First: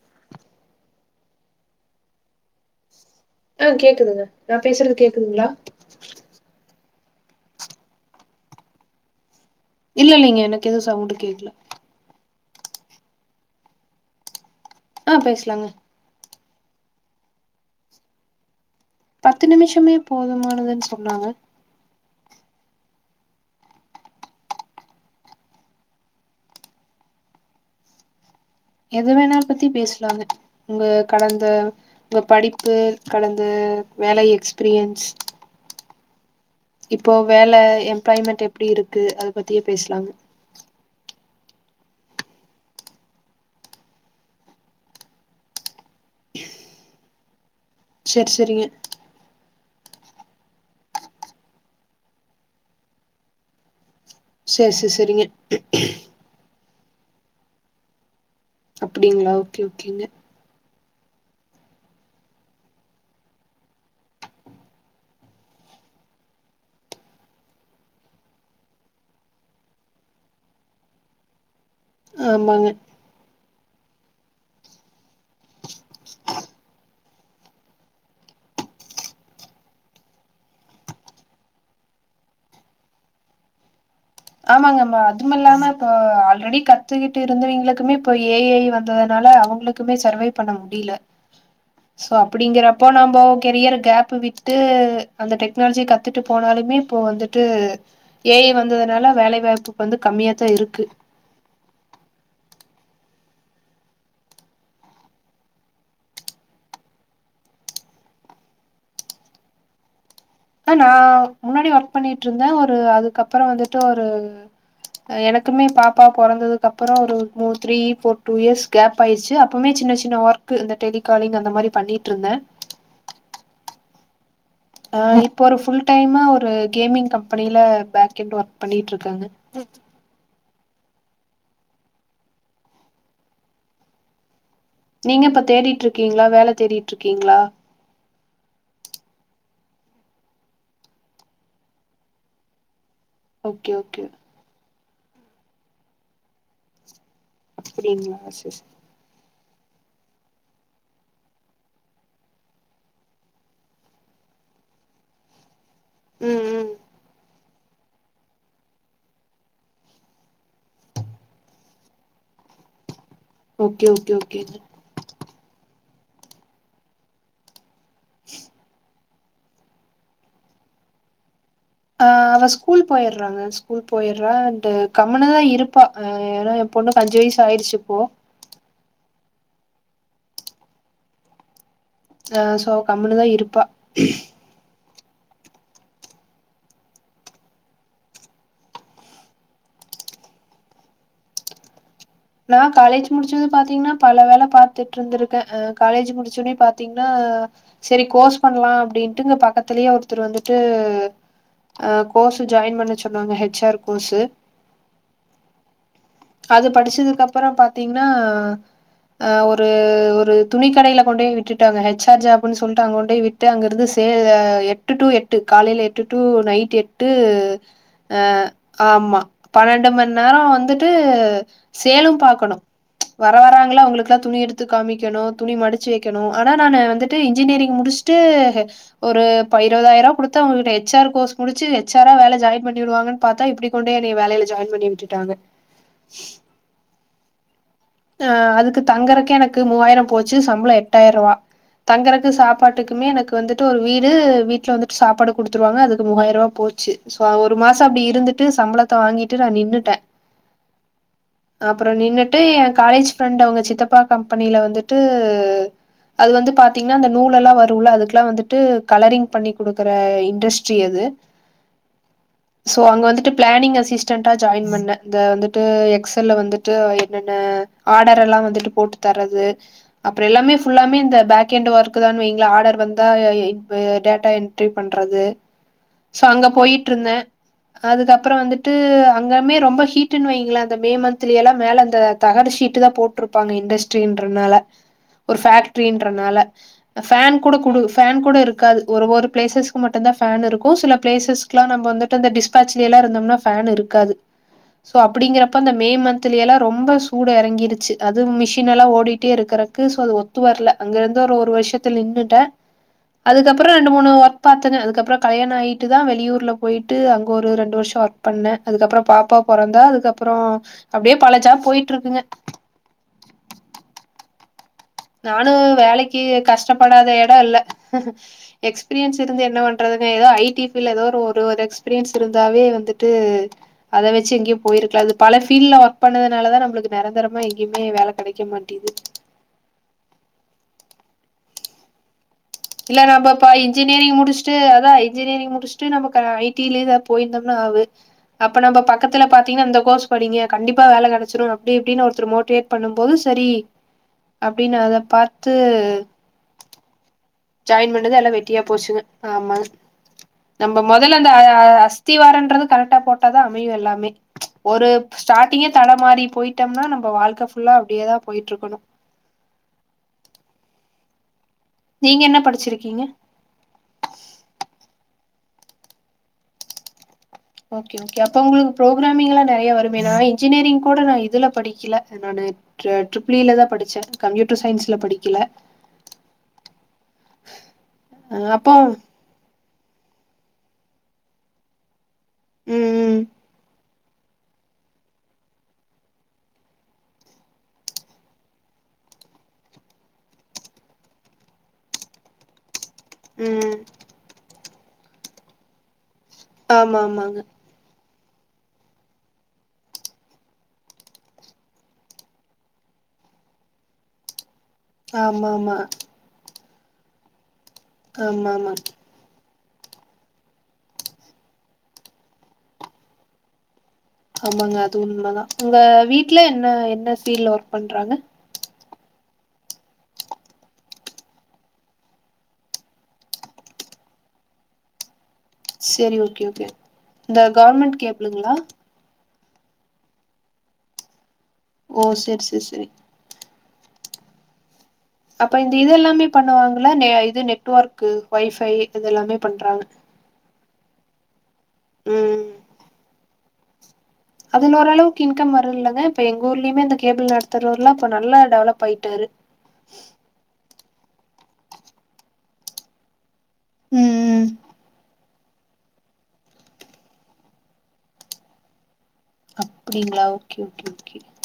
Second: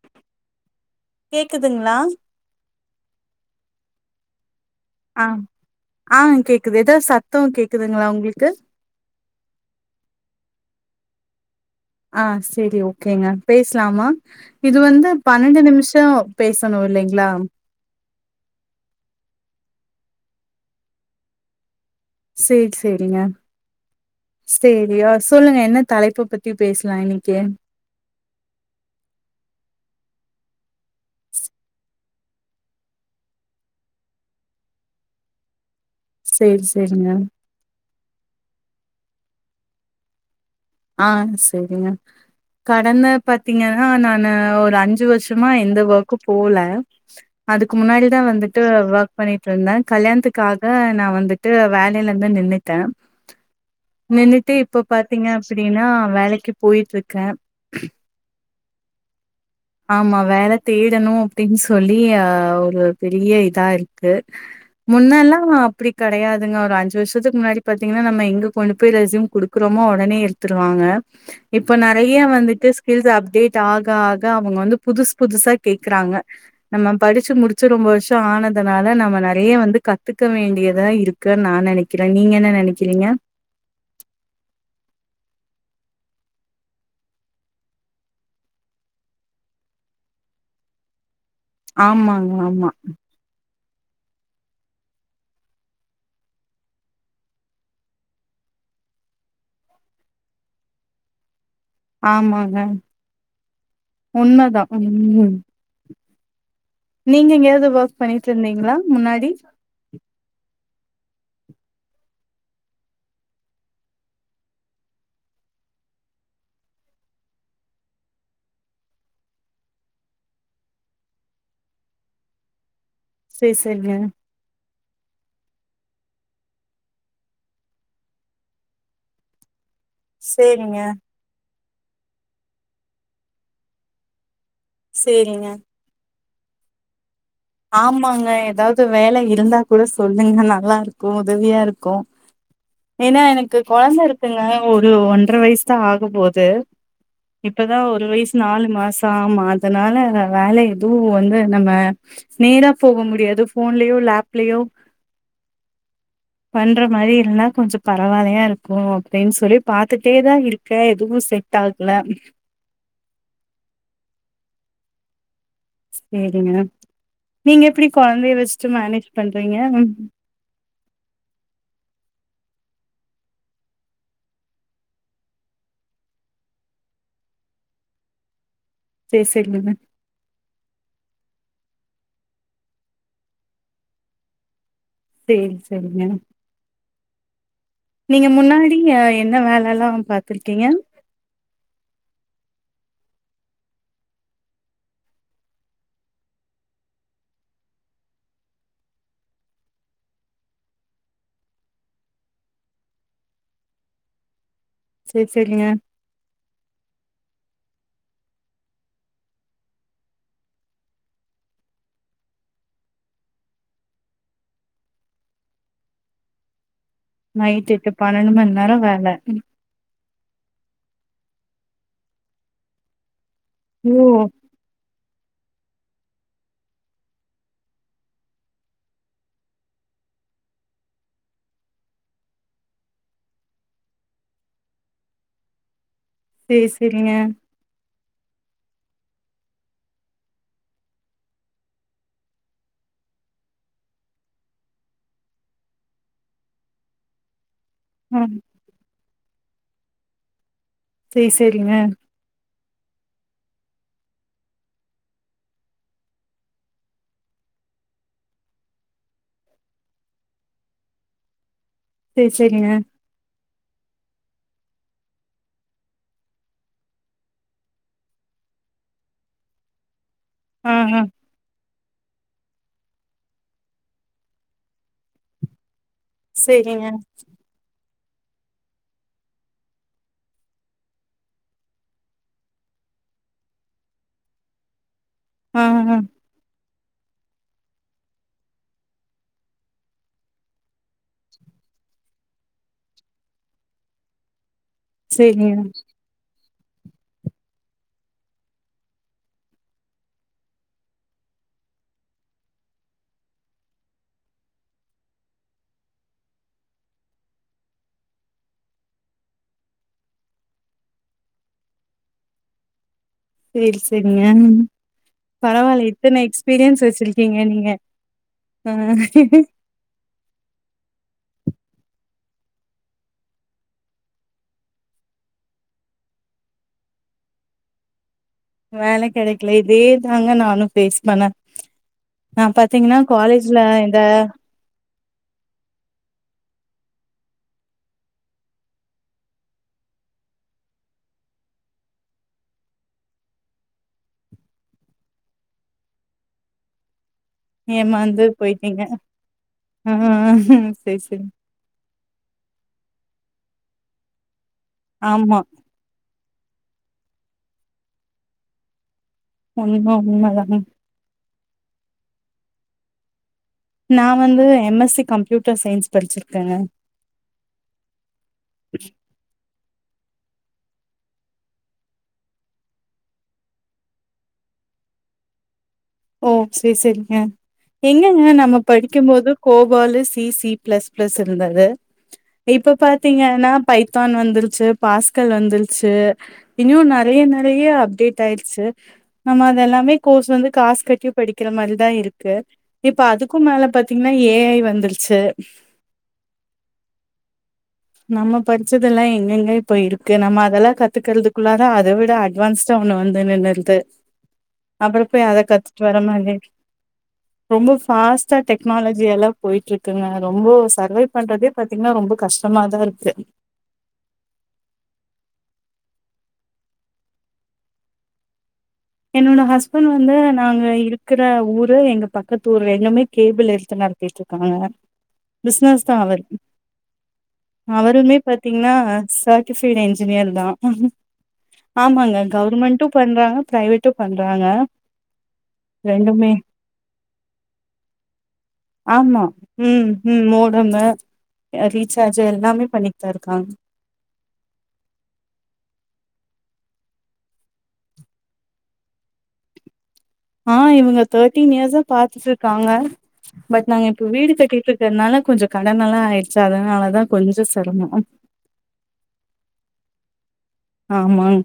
! ! கேக்குதுங்ளா ஆஹ் கேக்குதுங்க நா பேசுறது கேக்குதுங்களா ஆஹ் கேக்குது ஏதாவது சத்தோ கேக்குதுங்களா உங்களுக்கு இல்லயில்லைங்க எனக்குயெதுவு சவுண்டு கேக்கல ஹஹ் சேரி ஓகேங்க பேசலாமா இது வந்து ஆ பன்னெண்டு பேசலாங்க நிமிஷ பேசணுயில்லைங்களா? பத்து நிமிஷமே போதுமானதுன்னு சொன்னாங்க! சேரி சேரிங்க சேரியா சொல்லுங்க என்ன தலைப்ப பத்தி பேசலா இன்னிக்கு? எத வேணா பத்தி பேசலாங்க உங்க கடந்த... உங்க படிப்பு கலந்த வேல எக்ஸ்பீரியன்ஸ் சேரி சேரிங்க இப்போ வேல எம்ப்ளாய்மெண்ட் எப்டி இருக்கு அத பத்தியே பேசலாங்க ஆ சேரிங்க கடந்த பாத்தீங்கன்னா. நானு ஒரு அஞ்சு வருஷமா எந்த ஒர்க்கும் போல அதுக்கு முன்னாடிதா செரி வந்துட்டு செரிங்க ஒர்க் பண்ணிட்டுருந்த கல்யாணத்துக்காக நா வந்துட்டு வேலயிலயிருந்து நின்னுட நின்னுட்டு செரி இப்போ செரி செரிங்க பாத்தீங்க ன்னா நா வேலைக்கு போயிட்டுருக்க அப்டிங்களா ஓகே ஓகேங்க ஆமா வேலைக்கு தேடணு அப்டின்னு சொல்லி அஹ் ஒரு பெரியயிதா இருக்கு முன்னனெல்லா அப்டி கெடையாதுங்க ஒரு அஞ்சு வருஷத்துக்கு முன்னாடி பாத்தீங்கன்னா நம்ம எங்க கொண்டு போயி ரெஸியூம் கொடுக் கெரொமோ உடனே இரு எடுத்ரு வாங்க இப்ப நெறைய ஆமாங்க வந்துட்டு ஸ்கில்ஸ் அப்டேட் ஆக ஆக அவங்க வந்து புதுச புதுசா கேக்குறாங்க நம்ம படிச்சு முடிச்சு ரொம்ப வருஷ ஆனதுனால நம்ம நெறைய வந்து கத்துக்க வேண்டியதா இருக்கு க்கு நா நினைக்கிற நீங்க என்ன நினைக்கிறீங்க ஆமாங்கம்மா அதுமல்லாம இப்ப ஆல்ரெடி கத்துக்கிட்டு இருந்தவங்களுக்குமே இப்ப ஏ ஐ வந்ததுனாலே அவங்களுக்கு மே சர்வே பண்ண முடில்ல சோ ஆமாங்க ஆமா. அப்டிங்கறப்போ நம்ம கெரியர கேப் விட்டு ட்டு அந்த டெக்னாலஜியே கத்துட்டு போனாலுமே இப்போ வந்துட்டு ஏ ஐ வந்ததுனால வேலை வாய்ப்பு வந்து கம்மியா தா இருக்கு ஆமாங்க உண்மதா ம் நீங்க எங்கயாவது ஒர்க் பண்ணிட்டு இருந்தீங்களா முன்னாடி ஆ நா முன்னாடி ஒர்க் பண்ணிட்டு இருந்த ஒரு அதுக்கப்பற வந்துட்டு ஒரு எனக்குமே பாப்பா புறந்ததுக்கு அப்பறோ ஒரு மூ three four two years gap ஆயிடுச்சு அப்பவுமே சின்ன சின்ன ஒர்க்கு அந்த டெலிகாலிங் அந்த மாதிரி பண்ணிட்டுருந்த சேரி சேரிங்க ஆஹ் இப்போ ஒரு ஃபுல் டைம்மு ஒரு கேமிங் கம்பெனில பேக்எண்ட் ஒர்க் பண்ணிட்டுருக்காங்க எட் சேரிங்க நீங்க இப்ப சேரிங்க தேடிட்டுருக்கீங்களா வேல தேடிட்டுருக்கீங்களா ஆமாங்க ஏதாவது வேலையிருந்தா கூட சொல்லுங்க. நல்லாருக்கு உதவியா ருக்கு ஏனா எனக்கு ஓகே கொழந்த ஓகே இருக்குங்க. ஒரு ஒன்றரை வயசு தா ஆகபோது.. இப்பதா ஒரு அப்டிங்களா வயசு செரி செ நாலு மாசோ ஆமா அதனால வேலை எதுவு வந்து நம்ம நேரா போக முடியாது ஃபோன்லயோ இல்லே ஆப் லையோ ம் ம் பண்ற மாரி இருந்த கொஞ்சோ பரவால்லையா இருக்கு அப்டின்னு சொல்லி பாத்துட்டே தா இருக்கே எதுவு செட் ஆகல ம் ஓகே ஓகே ஓகே சேரிங்க நீங்க எப்டி கொழந்தையே வச்சுட்டு மேனேஜ் பண்றீங்க ஆஹ் அவ ஸ்கூல் போயிருறாங்க ஸ்கூல் போயிடுறா அண்ட் கம்முனுதா இருப்பா அ ஏனா எ பொண்ணுக்கு அஞ்சு வயசு ஆயிடுச்சு இப்போ சேரி சேரி லிம்மத் ஆ சோ கம்முனுதா இருப்பா சேரி செரிங்க நீங்க முன்னாடி அ என்ன வேலல்லா பாத்துருக்கீங்க நா காலேஜ் முடிச்சது பாத்தீங்கன்னா பல வேல பாத்துட்டு ருந்திருக்கே காலேஜ் முடிச்சோ உடனே பாத்தீங்கன்னா செரி கோர்ஸ் பண்லா அப்டின்ட்டு இங்க பக்கத்திலயே ஒருத்தர் வந்துட்டு அ கோர்சே ஜாயின் பண்ண சொன்னாங்க ஹெச் ஆர் கோர்ஸு சேரி சேரிங்க அது படிச்சதுக்கு அப்பறோ பாத்தீங்கன்னா ஆ ஒரு ஒரு துணி கடையில கொண்டே விட்டுட்டாங்க ஹெச் ஆர் ஜாப்புனு சொல்லிட்டு அங்க கொண்டயே விட் ட்டு அங்கருந்து சே அ எட்டு டூ எட்டு காலேல எட்டு to night Ed to night எட்டு அ பன்னெண்டு மண் நேரோ வேல ஆமா பன்னெண்டு மணி நேரோ வந்துட்டு சேலு பாக்கணு வர வராங்களா ஓ அவுங்களுக்குலா துணி எடுத் து காமிக்கணு துணி மடிச்சு வைக்கணு ஆனா நானு வந்துட்டு இன்ஜினியரிங் முடிச்சுட்டு ஒரு இப்ப இருபதாயிர ரூபா கொடுத்த உங்கிட்ட ஹெச் ஆர் கோர்ஸ் முடிச்சு ஹெச் ஆரா வேல ஜாயின் பண்ணிடுவாங்க பாத்தா இப்படி கொண்டே என்னேய வேலைல ஜாயின் பண்ணி விட்டுட்டாங்க சேரி சேரிங்க ஆஹ் அதுக்கு தங்குறக்கே எனக்கு மூவாயிர போச்சு சம்பள எட்டாயிர ரூபா தங்கறக்கு சாப்பாட்டுக்குமே எனக்கு வந்துட்டு ஒரு வீடு வீட்ல வந்துட்டு சாப்பாடு குடுத்துருவாங்க அதுக்கு மூவாயிர ரூபா போச்சு சோ ஒரு மாச அப்டி ஆ இருந்துட்டு சம்பளத்தை வாங்கிட்டு நா நின்னுட்டே சேரி சேரிங்க அப்பற நின்னுட்டு காலேஜ் ஃப்ரெண்ட் அவுங்க சித்தப்பா கம்பெனில வந்துட்டு அது வந்து பாத்தீங்ன்னா அந்த நூலல்லா வருல அதுக்ல்லா வந்துட்டு கலரிங் பண்ணி குடுக்கற இண்டஸ்ட்ரி அது சேரி சேரிங்க சோ அங்க வந்துட்டுப் பிளானிங் அசிஸ்டன்டா ஜாயின் பண்ணே இந்த வந்துட்டு எக்ஸல்ல வந்துட்டு என்னென்ன ஆடரெல்லா வந்துட்டு போட்டு தரது அப்பறோ எல்லாமே ஆ ஃபுல்லாமே ஆ இந்த பேக்கெண்டு ஒர்க் க்குதா வைங்ளே ஆடர் வந்தா இ இப் டேட்டா என்ட்ரி பண்றது சோ அங்க சேரிங்க போயிட்ருந்தே அதுக்கப்பற வந்துட்டு அங்கமே ரொம்ப ஹீட்டுன்னு வைங்ளே அந்த மே மந்த்லயெல்லா மேல அந்த தகடு ஷீட் ட்டுதா போட்ருப்பாங்க இண்டஸ்ட்ரின்றனால ஒரு ஆ ஆ ஃபேக்ட்ரின்றனால ஃபேன் கூட குடு ஃபேன் கூட இருக்காது ஒரு ஒரு பிளேசஸ்கு மட்டுந்தா ஃபேன் இருக்கு சில ப்ளேசஸ்க்லா நம்ப வந்துட்டு இந்த டிஸ்பாச்லேல்லா இருந்தோனா ஃபேன் இருக்காது சோ சேரிங்க அப்டிங்கிறப்ப அந்த மே மந்திலயெல்லா ரொம்ப சூடு எறங்கி வச்சி அது மிஷின் எல்லா ஓடிட்டே இருக்கறக்கு சோ அது ஒத்து வரல அங்கேருந்து ஒரு ஒரு வருஷத்துல நின்னுட்ட அதுக்கப்பறோ ரெண்டு மூணு ஒர்க் பார்த்தனே அதுக்கப்பறோ கல்யாண ஆயிட்டு தா வெளியூர்ல போயிட்டு அங்க ஒரு ரெண்டு வருஷோ ஒர்க் பண்ண அதுக்கப்பறோ பாப்பா பொறந்தா அதுக்கப்பறோ அப்டியே பல ஜாப் போயிட்டு இருக்குங்க சேரி சேரிங்கயன் நானு வேலைக்கி கஷ்டப்படாத எடோ வச்சிருக்கீங்க இல்ல நீங்க ஆ எக்ஸ்பீரியன்ஸ் இருந்து என்ன பண் றது ஏதோ ஐ டி பீல்ல ஏதோ ஒரு ஒரு எக்ஸ்பீரியன்ஸ் இருந்தாவே வந்துட்டு அத வச்சி எங்கயோ போயிருக்காது பல ஃபீல்ல ஒர்க் பண்ணதுனால தா நம்பளுக்கு நெரந்தரமா எங்யுமே வேல கெடை வேல கெடைக்ல இதே தாங்க நானு ஃபேஸ் பண்ண ஆ பாத்தீங்னா காலேஜ்ல இந்த டு அதா இன்ஜினியரிங் முடிச்சுட்டு நம்ம க ஐ டி லேதா போயிருந்தோம்னா ஆவு அப்ப நம்ப பக்கத்துல பாத்தீங்னா இந்த கோஸ் படிங்க கண்டிப்பா வேல கெடச்சிடு அப்டி இப்டினு ஒருத்தர் மோட்டிவேட் பண்ணும்போது சரி அப்டின்னு அத பார்த்து ஜாயின் பண்ணக ஏமாந்து அல்ல வெட்டியா போயிட்டீங்க போச்சுங்க ஆ நம்ப சரி மொதல்ல சரி இந்த அ அஸ்திவாரம்ன்றது கரெக்டா போட்ட தா அமையு எல்லாமே ஒரு ஆமா ஸ்டார்டிங்கே தட மாறி போயிட்டம்னா நம்ப வாழ்க்க ஃபுல்லா அப்டியேதா போயிட்ருக்கணு [unintelligible] உன்மதா [unintelligible] நீங்க என்ன படிச்சிருக்கீங்க நா வந்து M S C computer science படிச்சிருக்கங்க ஓகே ஓ எப்ப உங்களுக்கு ப்ரோகராமிங்ளா நெறையா வருமேன்னா இன்ஜினியரிங் கூட நா இதுல படிக்கில நானு ஜடுப்பில்ல தா படிச்ச கம்ப்யூட்டர் சயின்ஸ்ல படிக்கல ஓ சேர் சேரிங்க எங்கங்க அ நம்ம அப்போ படிக்கும் போது Gopalu C C plus plus இருந்தது இப்ப பாத்தீங் ம் எனாப் பைவ் தான் வந்துருச்சி பாஸ்கள் வந்துருச்சே இன்யூ நறைய நறைய அப்டேட் ஆயிடுச்சு நம்ம அதெல்லாமே கோர்ஸ் வந்து காஸ் கட்டி படிக்குற மாரிதா இருக்கு இப்ப அதுக்கு மேல ம் பாத்தீங்னா ஏ ஐ வந்துருச்சே ஆமா ஆமாங்க நம்ம படிச்சதெல்லா எங்கெங்க இப்ப இருக்கு நம்ம அதெல்லா கத்துக்கறதுக்குள்ளாரா அத விட அட் வான்ஸ்டா ஒன்னு வந்து நின்னுறுது அப்பற பேய் அத ஆமா ஆமா கத்துட்டு வர மாரி ரொம்ப ஃபாஸ்ட்டா ஆமா ஆமா டெக்னாலஜி எல்லா போயிட்ருக்குங்க ரொம்போ சர்வைவ் பண்றதே பாத்தீங்னா ரொம்ப கஷ் டமாதாருக்கு ஆமாங்க அது உண்மதா உங்க வீட்ல என்ன என்ன ஃபீல்ட்ல ஒர்க் பண்றாங்க என்னோட ஹஸ்பண்ட் வந்து நாங்க இருக்கற ஊரு எங்க பக்கத்து ஊர்ல எங்கமே கேபிள் எடுத்து நடத்திட்டு அ அ பிசினஸ் தா செரி அவர் ஓகே ஓகே இந்த கவர்மெண்ட் அவருமே கேபிளுங்களா பாத்தீங்னா சர் ஃப்பிடே என்ஜினியர் தா ஓ ஆமாங்க செரி செரி செரி கவர்மெண்டு பண்றாங்க பிரைவேட் டு பண்றாங்க அப்ப இந்த இது எல்லாமே ரெண்டுமே பண்ணுவாங்கள இது நெட்ஒர்க்கு ஒய் ஃபை ஆமா இதலாமே பண்றாங்க ம் ம் மோட்டம்மு ஏ ரீசார்ஜ்ஜு ம் எல்லாமே பண்ணிட்டு தா இருக்காங்க அது ஓரளவுக்கு இன்கம் வர இலைங்க இப்ப எங்க ஊர்லயுமே அந்த கேபிள் நடத்துறவர்லா இப்போ நல்லா டெவலப் ஆயிட்டாரு ஆ இவங்க தேர்டீன் இயர்ஸ்சா பார்த்துட்டு இருக்காங்க பட் நாங்க இப்ப வீடு ம் கட்டிட்டு இருக்கிறதுனால கொஞ்சோ கடன் எல்லா ஆயிடுச்சு அதனாலதா கொஞ்சோ செரமோ அப்டிங்களா ஓகே ஓகே ஓகே ஆமாங்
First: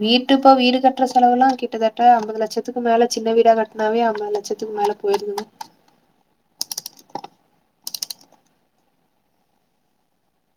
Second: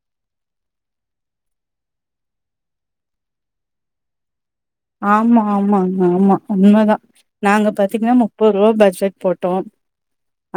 வீட்டு இப்போ வீடு கட்டுற செலவு எல்லா கிட்டத்தட்ட அம்பது லட்சத்துக்கு மேல சின்ன வீடா கட்டினாவே அம்பது லட்ச ஆமா ஆமாங்க ஆமா உண்மதா நாங்க பாத்தீங்கன்னா முப்பது ரூபா பட்ஜெட் போட்டோ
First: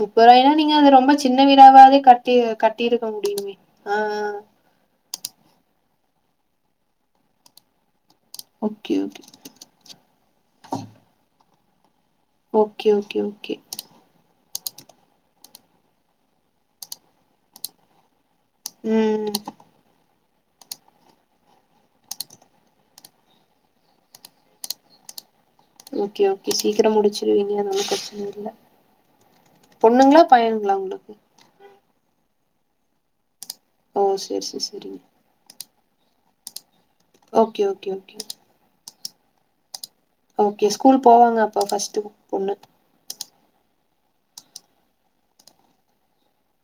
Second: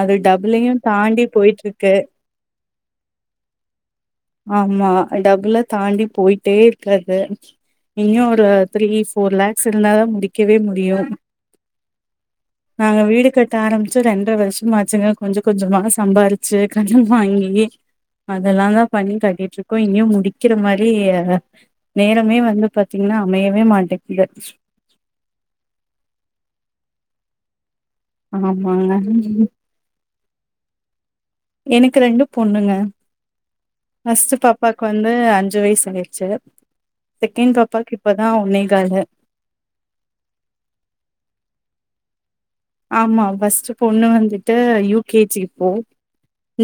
அது முப்பது ரூபாயனா டபுளையு நீங்க அது ரொம்ப தாண்டி சின்ன போயிட்டு இருக்கு விடாவாவே கட்டி கட்டி இருக்க முடியுமே ஆ ஆமா, டபுள்ல தாண்டி போயிட்டே இருக்கு அது இன்னு ஒ ரு three okay okay four lakhs இருந்தாதா முடிக்கவே முடியு ஓகே நாங்க ஓகே வீடு கட்ட ஓகே ஆரம்பிச் சி ரெண்ட்ர வருஷமாச்சுங்க கொஞ்ச கொஞ்சமா சம்பாரிச்சு கடன் வாங்கி அதெல்லா தா பண்ணி ம் கட்டிட்ருக் க்கோ இங்கயு முடிக்கிற மாரி நேரமே வந்து பாத்தீங்ன்னா அமையவே மாட்டேங்குது ஓகே ஓகே சீக்கிர முடிச்சுருவீங்க நமக்கு ஆமாங்க பொண்ணுங்ளா பையனுங்ளா உங்களுக்கு எனக்கு ரெண்டும் பொண்ணுங்க, ஓ ஃபர்ஸ்ட்டு சேரி சேரி பாப்பாவுக்கு சேரிங்க வந்து அஞ்சு வயசாயிருச்சு செக்கேன்ட் ஓகே ஓகே பாப்பாக்கு ஓகே இப்பதா ஒன்னேகாலு ஓகே ஸ்கூல் போவாங்க அப்ப ஃபர்ஸ்ட் பொண்ணு ஆமா ஃபஸ்ட்டு பொண்ணு வந்துட்டு யூ கே ஜி இப்போ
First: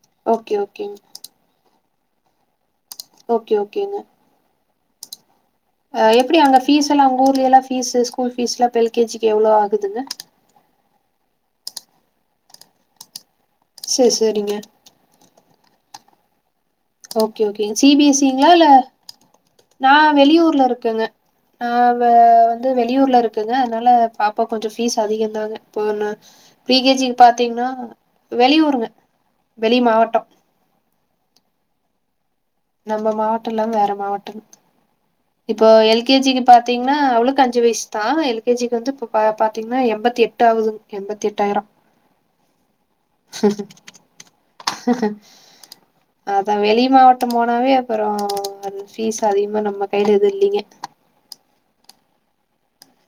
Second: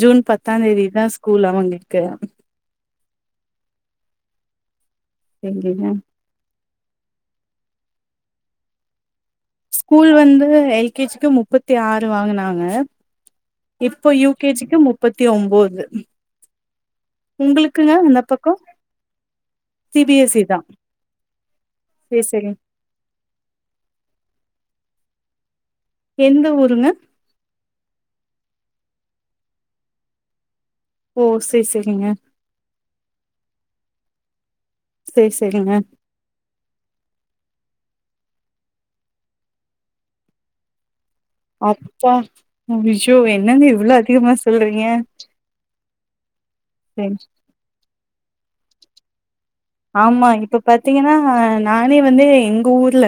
ஜூன் பத்தா ஓகே, ஓகேங்க. தேதிதா ஸ்கூல் அவுங்களுக்கு ஓகே ஓகேங்க எங்கங்க அ எப்படி அங்க ஃபீஸ் எல்லா ஊர்ல எல்லா ஃபீஸ் ஸ்கூல் ஃபீஸ்லா இப்ப எல் கே ஜி க்கு எவ்ளோ ஆ ஸ்கூல் வந்து எல் கே ஜிக்கு மு முப்பத்தி ஆறு வாங்குனாங்க இப்போ சரி, யூ கே சரிங்க. ஜிக்கு முப்பத்தி ஒம்போது ஓகே ஓகே சி உங்களுக்குங்க பி அந்த எஸ் சிங்களா பக்கோ இல்ல நா சி பி எஸ் இ தா வெளியூர்ல இருக்கங்க, நா வ சேரி சேரிங்க வந்து வெளியூர்ல இருக் கங்க அதனால பாப்பா க்கு கொஞ்சோ ஃபீஸ் அதிகந்தாங்க போன எந்த ப்ரீ ஊருங்க கே ஜி பாத்தீங்கனா வெளியூருங்க வெளி மாவட்டோ ஓ செரி செரிங்க நம்ம மாவட்டோ இல்லாம வேற மாவட்டம் சேரி இப்போ சேரிங்க எல் கே ஜிக்கு பாத்தீங்னா அவளுக்கு அஞ்சு வயசுதா எல் கே ஜிக்கு வந்து இப்ப ப பாத்தீங்னா எம்பத்தி எட்டு ஆவுதுங் எண்பத்தி எட்டு அப்பா ஐய்யோ என்னங்க இவ்ளோ அதிகமா சொல்றீங்க அதா வெளி சரி. மாவட்டம் போனாவே அப்பறோ அது ஃபீஸ் அதிகமா நம்ம கையில எது ஆமா இல்லைங்க இப்ப பாத்தீங்கனா நானே வந்து எங்க ஊர்ல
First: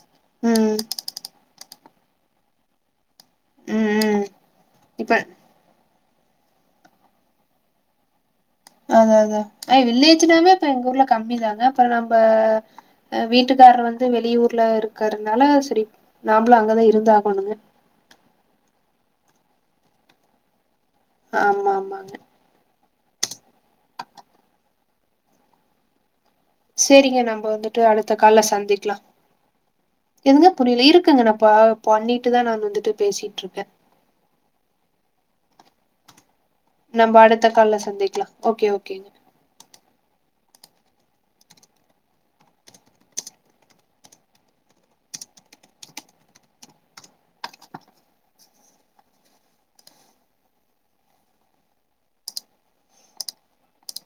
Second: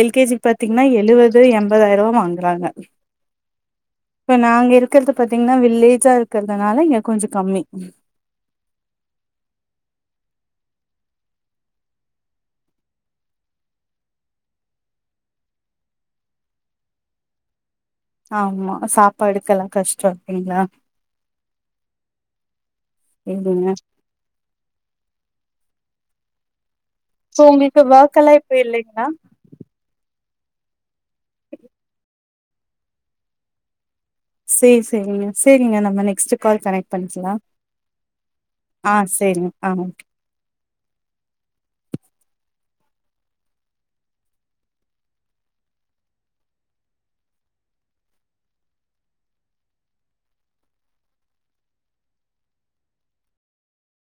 எல் கே ஜி ம் பாத்தீங்னா எழுவது எண்பதாயிரரூவா வாங்குறாங்க ம் ம் இப்ப நாங்க இருக்கறது இப்ப பாத்தீங்கன்னா வில்லேஜா இருக்கறதுனால இங்க கொஞ்சோ கம்மி அதா அதா அ வில்லேஜ்னாவே இப்ப எங்க ஊர்ல கம்மிதாங்க அப்பறோ நம்ப அ வீட்டுக்காரர் வந்து வெளியூர்ல இருக்கறதுனால சேரி நாம்மளு அங்கதா இருந்தாகணுங்க ஆமா, சாப்பாடுக்கெல்லா கஷ்டோ இல்லைங்ளா ஆமா ஆமாங்க எங்கங்க சேரிங்க சோ நம்ப வந்துட்டு உங்களுக்கு அடுத்த ஒர்க் எல்லா கால்ல இப்ப சந்திக்லா இல்லைங்களா எதுங்க புரில இருக்குங்க நா ப பண்ணிட்டுதா நா வந்துட்டு பேசிட்டு இருக்கே சேரி, சேரிங்க, சேரிங்க நம்ம நெக்ஸ்ட் கால் கனக்ட் நம்ம பண்ணிக்லா அடுத்த கால்ல சந்திக்கலா ஓகே ஆ ஓகேங்க செரிங் ஆ ஓகே